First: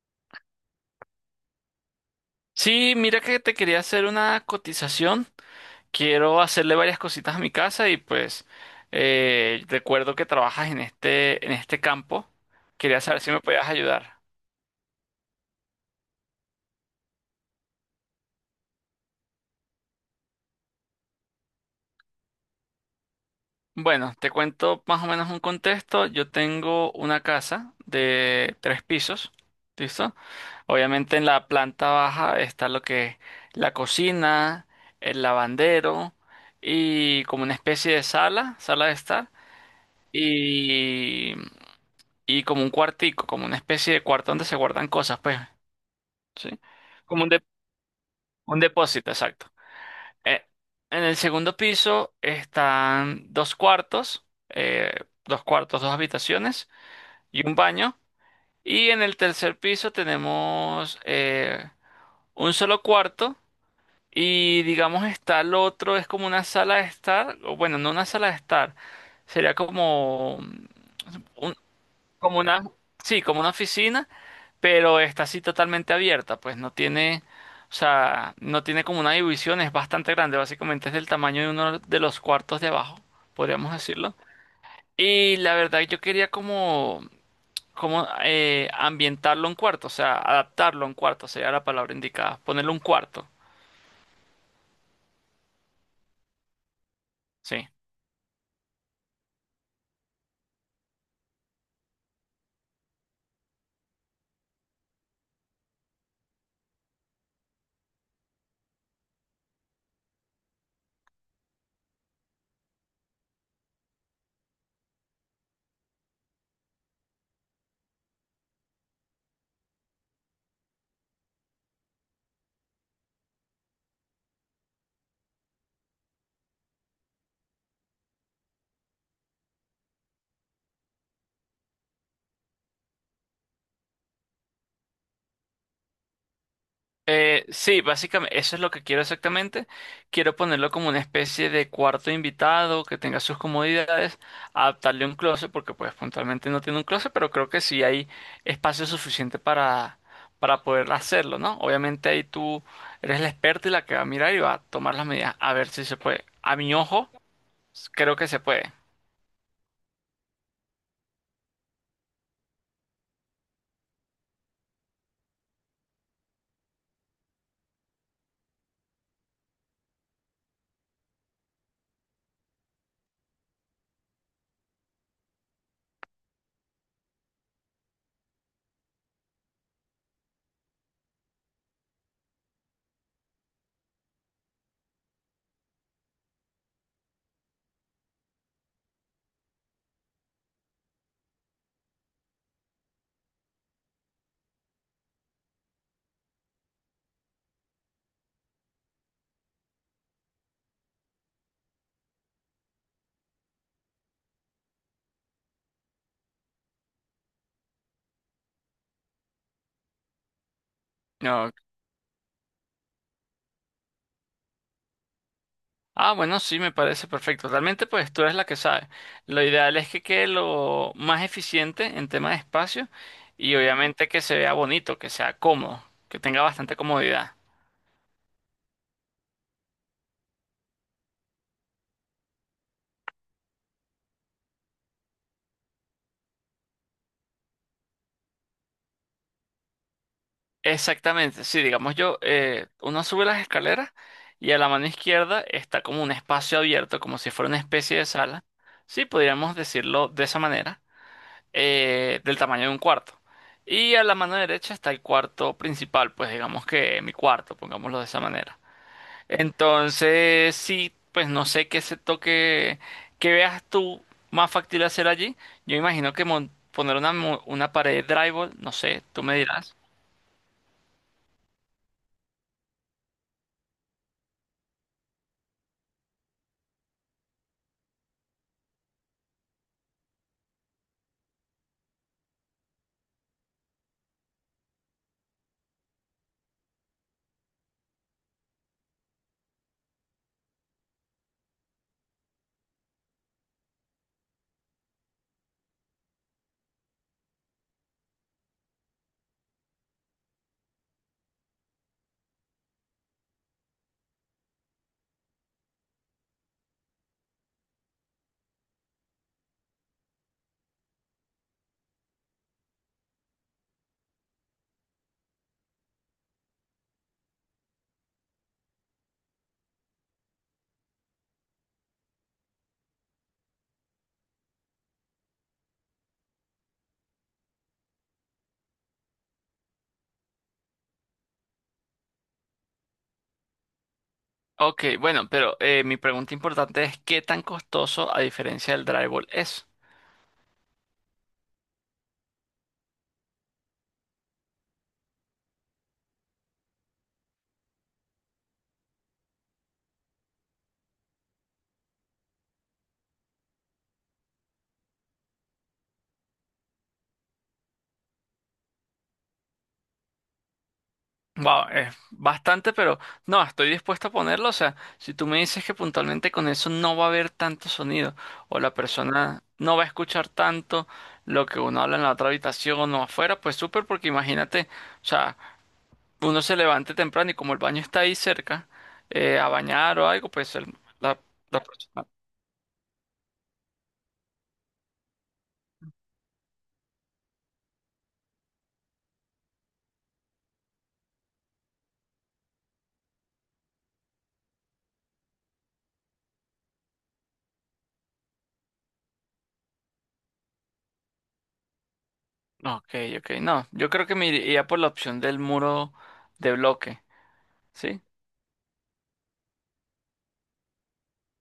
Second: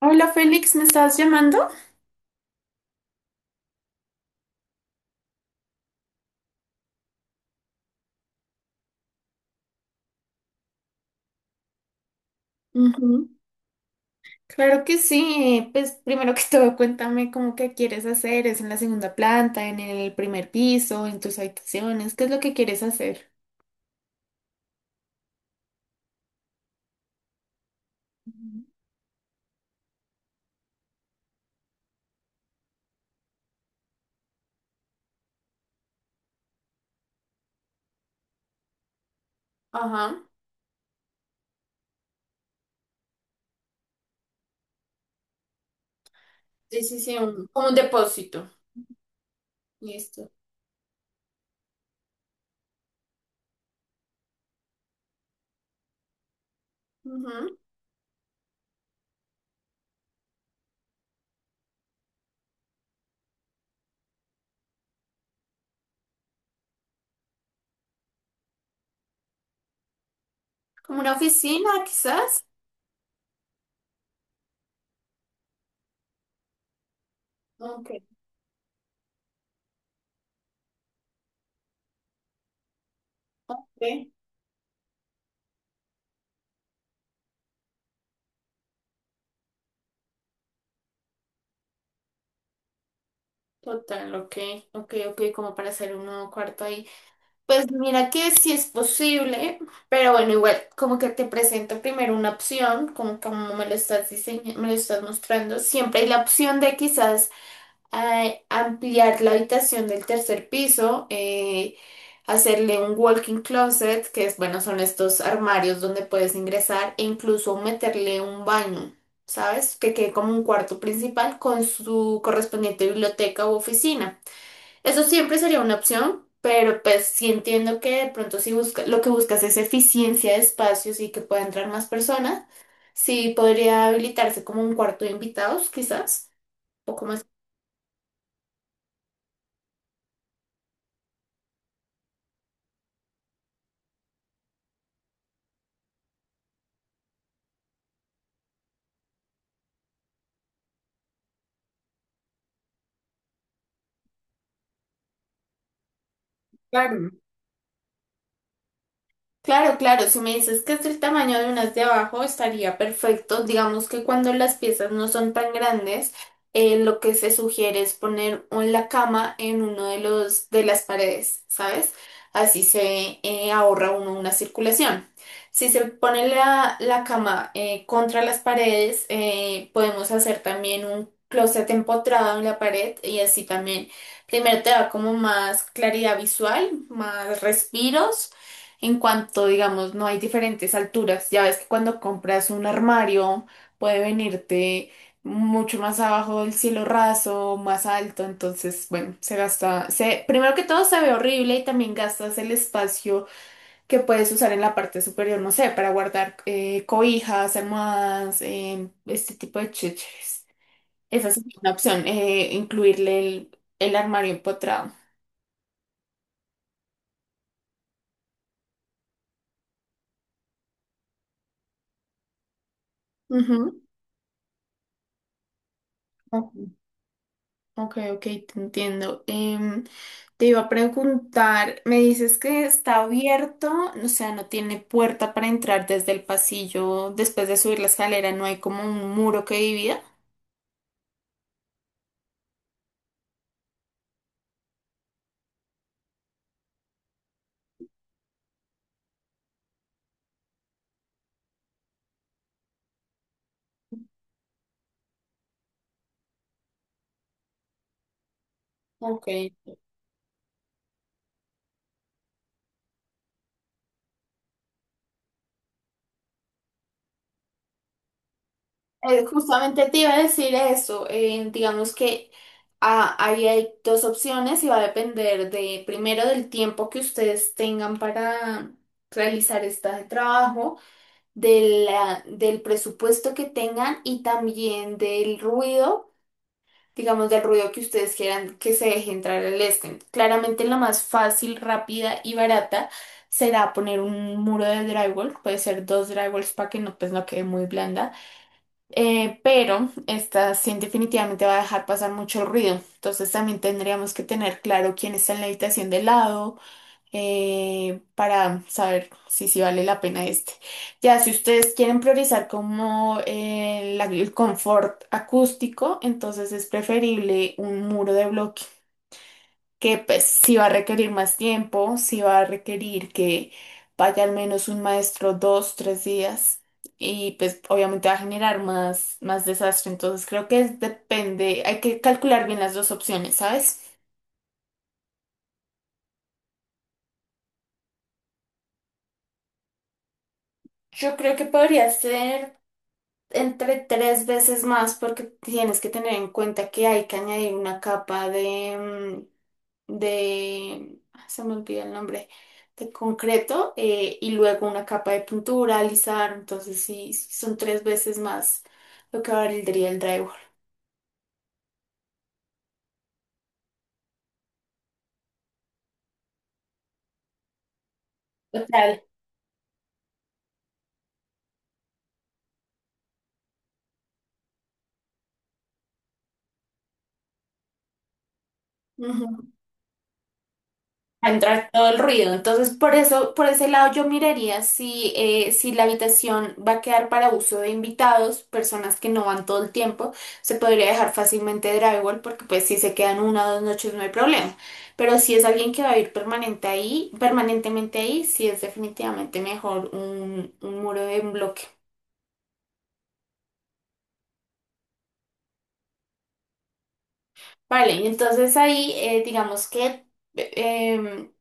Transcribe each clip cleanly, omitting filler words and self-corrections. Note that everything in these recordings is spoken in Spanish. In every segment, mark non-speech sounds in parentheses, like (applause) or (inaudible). Hola Félix, ¿me estás llamando? Sí, mira que te quería hacer una cotización. Quiero hacerle varias cositas a mi casa y pues recuerdo que trabajas en este campo. Quería saber Ujú. si me podías ayudar. Claro que sí. Pues primero que (laughs) todo, cuéntame cómo que quieres hacer. ¿Es en la segunda planta, en el primer piso, en tus habitaciones? ¿Qué es lo que quieres hacer? Bueno, te cuento más o menos un contexto. Yo tengo una casa de Ujú. tres pisos, ¿listo? Obviamente en la planta baja está lo que es la cocina, el lavandero y como una especie de sala, sala de estar. Ajá, Y y como un cuartico, como una especie de cuarto donde se guardan cosas, pues, ¿sí? sí, sí, sí, Como un, de- como un depósito. un depósito, exacto. Listo. Eh, en el segundo piso están dos cuartos, dos habitaciones y un Ujú. baño. Y en el tercer piso tenemos un solo cuarto y digamos está el otro, es como una sala de estar, o bueno, no una sala de estar, sería como, ¿Como una oficina, como quizás? una, sí, como una oficina, pero está así totalmente abierta, pues no tiene, o Ok, sea, no tiene como una división, es bastante grande, básicamente es del tamaño de uno de los cuartos de abajo, podríamos ok. decirlo. Y la verdad yo quería como, como ambientarlo en cuarto, o sea, adaptarlo en cuarto, sería la palabra indicada, ponerle un cuarto, Total, ok, ok, ok, como para hacer un nuevo cuarto ahí. Pues sí. mira que sí es posible, pero bueno, igual como que te presento primero una opción, como me lo estás diseñando, me lo estás mostrando, siempre hay la opción de quizás ampliar la habitación del tercer piso, hacerle un walk-in closet, que es bueno, son estos armarios donde puedes ingresar e incluso meterle un baño, ¿sabes? Que quede como un cuarto principal con su correspondiente biblioteca u oficina. Eso siempre sería una opción, pero pues sí entiendo que de pronto si busca, lo que buscas es eficiencia de espacios y que pueda entrar más personas, sí podría habilitarse como un cuarto de invitados, quizás, un poco más. Sí, básicamente eso es lo que quiero exactamente. Quiero ponerlo como una especie de cuarto invitado que tenga sus comodidades, adaptarle un closet, porque pues puntualmente no tiene un closet, pero creo que sí hay espacio suficiente para poder hacerlo, ¿no? Obviamente ahí tú eres la experta y la que va a mirar y va a tomar las medidas a ver si se puede. A mi Claro. ojo, creo que se puede. Claro, claro, si me dices que es el tamaño de unas de abajo, estaría perfecto. Digamos que cuando las piezas no son tan grandes, lo que se sugiere es poner la cama en uno de los de las paredes, ¿sabes? Así se ahorra uno una circulación. Si se pone la cama contra las paredes, podemos hacer también un closet empotrado en la pared y así también, primero te da como más claridad visual, más respiros. En cuanto, digamos, no hay diferentes alturas, ya ves que cuando compras un armario puede venirte mucho más abajo del cielo raso, más alto, entonces, bueno, se gasta, primero que todo se ve horrible y también gastas el espacio que puedes usar en la parte superior, no sé, para guardar cobijas, almohadas, este tipo de chécheres. Esa sí No, es una opción, incluirle el armario empotrado. ah, bueno, sí, me parece perfecto. Realmente, pues tú eres la que sabe. Lo ideal es que quede lo más eficiente en tema de espacio y Ujú. obviamente que se vea bonito, que sea cómodo, que tenga Ok, bastante comodidad. ok, ok, te entiendo. Te iba a preguntar, me dices que está abierto, o sea, no tiene puerta para entrar desde el pasillo, después de subir la escalera, no hay como un muro que divida. Exactamente, sí, digamos, uno sube las escaleras y a la mano izquierda está como un espacio abierto, como si fuera una especie de sala. Sí, podríamos decirlo de esa manera, del tamaño de un cuarto. Y a la mano derecha está el cuarto principal, pues digamos que mi cuarto, pongámoslo de esa manera. Ok. Entonces, sí, pues no sé qué se toque, qué veas tú más factible hacer allí. Yo imagino que poner una, una pared de drywall, no sé, tú me dirás. Justamente te iba a decir eso, digamos que ahí hay dos opciones y va a depender de, primero, del tiempo que ustedes tengan para realizar este trabajo, del presupuesto que tengan y también del ruido digamos, del ruido que ustedes quieran que se deje entrar el estén. Claramente la más fácil, rápida y barata será poner un muro de drywall, puede ser dos drywalls para que no, pues, no quede muy blanda. Pero esta sí definitivamente va a dejar pasar mucho ruido, entonces también tendríamos que tener claro quién está en la habitación de lado, para saber si vale la pena este. Ya, si ustedes quieren priorizar como el confort acústico, entonces es preferible un muro de bloque, que pues sí va a requerir más tiempo, sí va a requerir que vaya al menos un maestro 2, 3 días. Y pues obviamente va a generar más, más desastre. Entonces creo que depende, hay que calcular bien las dos opciones, ¿sabes? Ok, bueno, pero mi pregunta importante es, ¿qué tan costoso a diferencia del drywall es? Yo creo que podría ser entre tres veces más porque tienes que tener en cuenta que hay que añadir una capa de, se me olvida el nombre, de concreto y luego una capa de pintura, alisar, entonces sí, sí son tres veces más lo que valdría el drywall. Wow, es bastante, pero no, estoy dispuesto a ponerlo. O sea, si tú me dices que puntualmente con eso no va a haber tanto sonido, o la Total. persona no va a escuchar tanto lo que uno habla en la otra habitación o afuera, pues súper, porque imagínate, o sea, uno se levante temprano y como el baño está ahí cerca, a bañar o algo, pues la, A la entrar todo el persona. ruido. Entonces, por eso, por ese lado yo miraría si la habitación va a quedar para uso de invitados, personas que no van todo el tiempo, se podría dejar fácilmente drywall porque pues si se quedan una o dos noches no hay problema. Pero si es alguien que va a ir permanente ahí, permanentemente ahí, sí es definitivamente mejor un muro en bloque. Ok, ok, no, yo creo que me iría por la opción del muro de bloque, Vale, ¿sí? y entonces ahí digamos que. em,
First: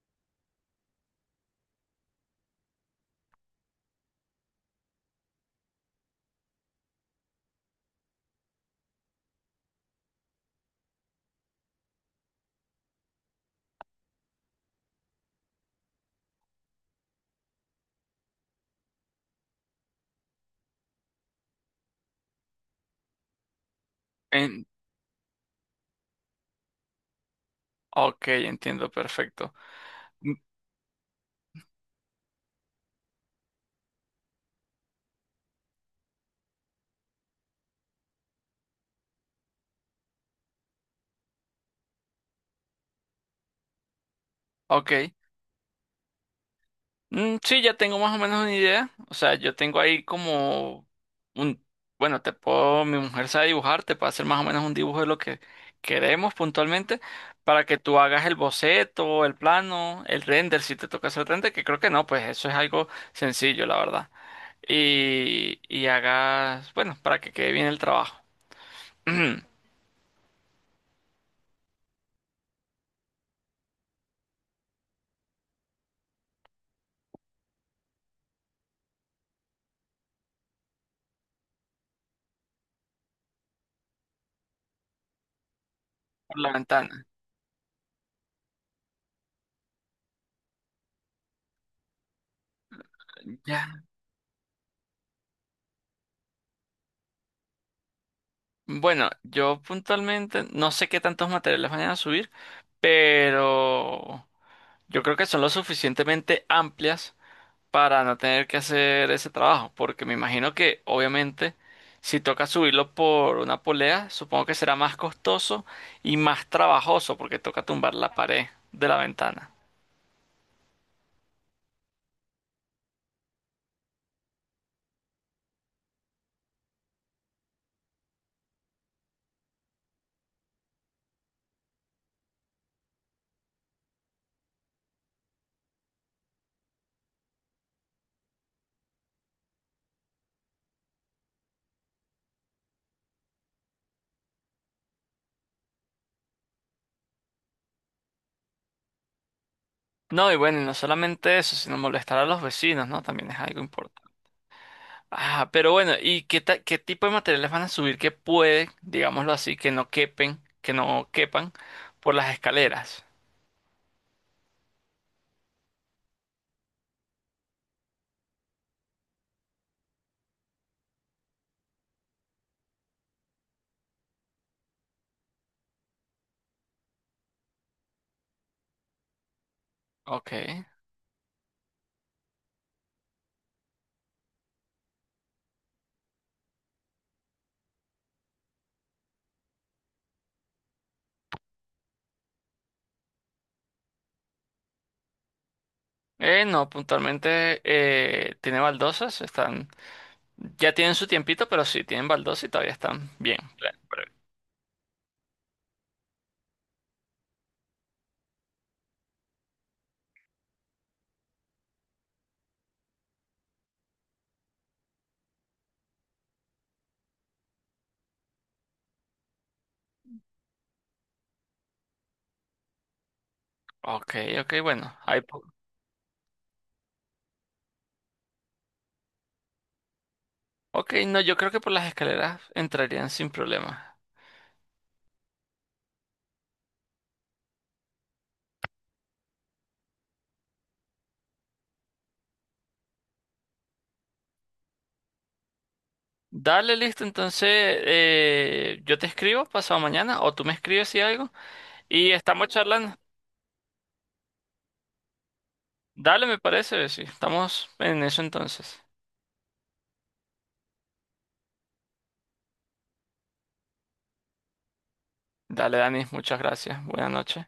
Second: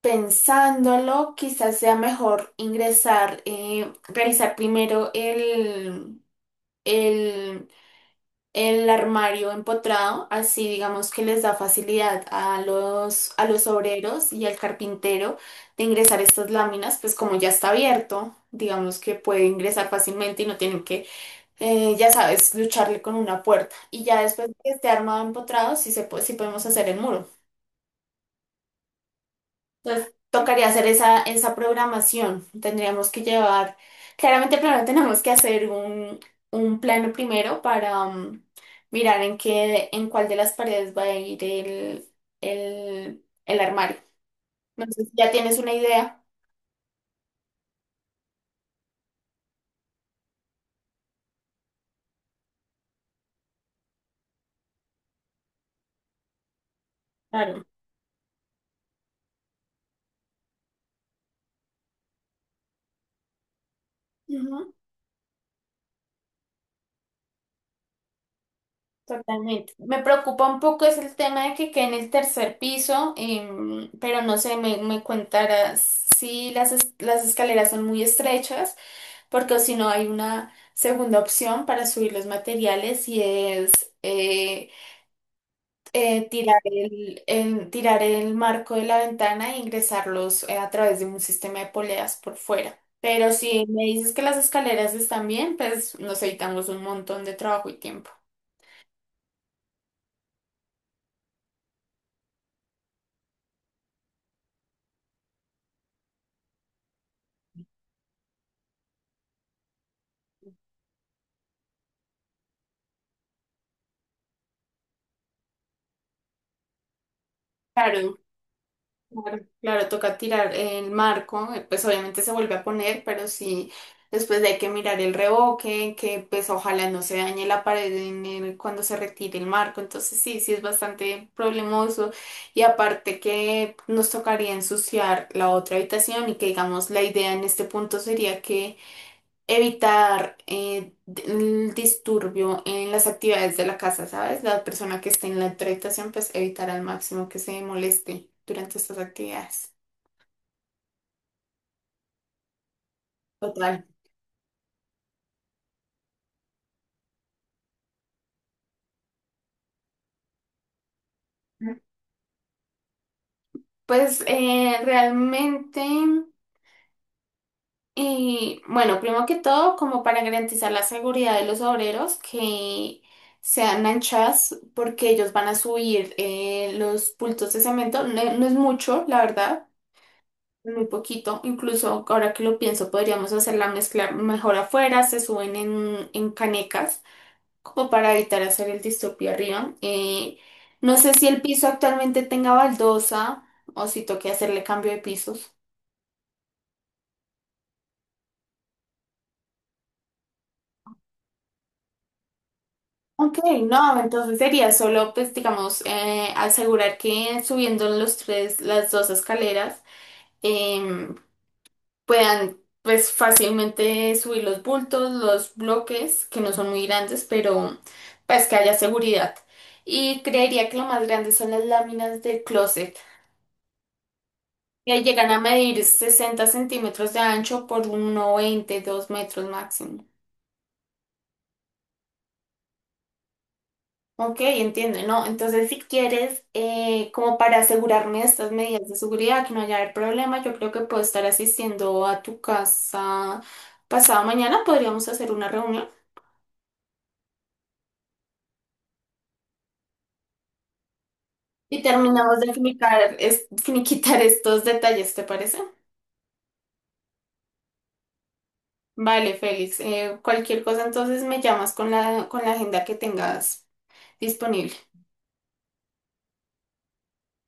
Pensándolo, quizás sea mejor ingresar, realizar primero el, el armario empotrado, así digamos que les da facilidad a los obreros y al carpintero de ingresar estas láminas, pues como ya está abierto, digamos que puede ingresar fácilmente y no tienen que, ya sabes, lucharle con una puerta. Y ya después de En, que esté armado empotrado, sí, se puede, sí podemos hacer el muro. ok, entiendo, perfecto. Entonces, Mm. tocaría hacer esa programación. Tendríamos que llevar, claramente primero tenemos que hacer un plano primero para mirar en qué, en cuál de las paredes va a ir el armario. No sé si Ok. ya tienes una idea. Mm, sí, ya tengo más o menos una idea. O sea, yo tengo ahí como un, bueno, te puedo, mi mujer sabe dibujar, te puede hacer más o menos un dibujo de lo que queremos puntualmente Claro. para que tú hagas el boceto, el plano, el render, si te toca hacer render, que creo que no, pues eso es algo sencillo, la verdad. Ujú, Y hagas, bueno, para que quede bien el trabajo. (clears throat) Por totalmente. Me preocupa un poco es el tema de que quede en el tercer piso, pero no sé, me contarás si las escaleras son muy estrechas. Porque si no hay una segunda opción para subir los materiales y es eh, la ventana. Tirar el marco de la ventana e ingresarlos a través de un sistema de poleas por fuera. Pero si Ya. me dices que las escaleras están bien, pues nos evitamos un montón de trabajo y tiempo. Bueno, yo puntualmente no sé qué tantos materiales vayan a subir, pero... Yo creo que son lo suficientemente amplias para no tener que hacer ese trabajo, porque me imagino que obviamente si toca subirlo por una polea, supongo que será más costoso y más trabajoso porque toca tumbar la Claro, pared de la claro, ventana. claro, toca tirar el marco, pues obviamente se vuelve a poner, pero sí, después hay que mirar el revoque, que pues ojalá no se dañe la pared cuando se retire el marco, entonces sí, sí es bastante problemoso y aparte que nos tocaría ensuciar la otra habitación y que digamos la idea en este punto sería que evitar el disturbio en las actividades de la casa, ¿sabes? La persona que esté en la otra habitación, pues evitar al máximo que se moleste durante estas actividades. No, y bueno, y no solamente eso, sino molestar a los vecinos, ¿no? También es algo Total. importante. Ah, pero bueno, ¿ qué tipo de materiales van a subir que pueden, digámoslo así, que no quepen, que no quepan por las escaleras? Pues realmente, y bueno, primero que todo, como para garantizar la seguridad de los obreros que sean anchas, porque ellos van a subir los bultos de cemento, no, no es mucho, la verdad. Ok. Muy poquito, incluso ahora que lo pienso, podríamos hacer la mezcla mejor afuera, se suben en canecas, como para evitar hacer el distopio arriba. No sé si el piso actualmente tenga baldosa o si toque hacerle cambio de pisos. No, puntualmente tiene baldosas, están, ya tienen su tiempito, pero sí, tienen baldosas y todavía están Ok, bien. Bien, no, breve. entonces sería solo, pues, digamos, asegurar que subiendo las dos escaleras, puedan pues fácilmente subir los bultos, los bloques, que no son muy grandes, pero pues que haya seguridad. Y creería que lo más grande son las láminas del closet. Ok, ok, bueno, Que llegan a medir 60 cm de ancho por uno veinte 2 m máximo. ok, no, yo creo que por las escaleras entrarían sin problema. Ok, entiendo, ¿no? Entonces, si quieres, como para asegurarme de estas medidas de seguridad, que no haya haber problema, yo creo que puedo estar asistiendo a tu casa pasado mañana. Podríamos hacer una reunión. Dale, listo, entonces yo te escribo pasado mañana o tú me escribes si algo Y y terminamos estamos de charlando. Finiquitar (laughs) estos detalles, ¿te parece? Dale, me parece, sí, estamos en eso entonces. Vale, Félix. Cualquier cosa entonces me llamas con con la agenda que tengas disponible. Dale, Dani, muchas gracias, buenas noches.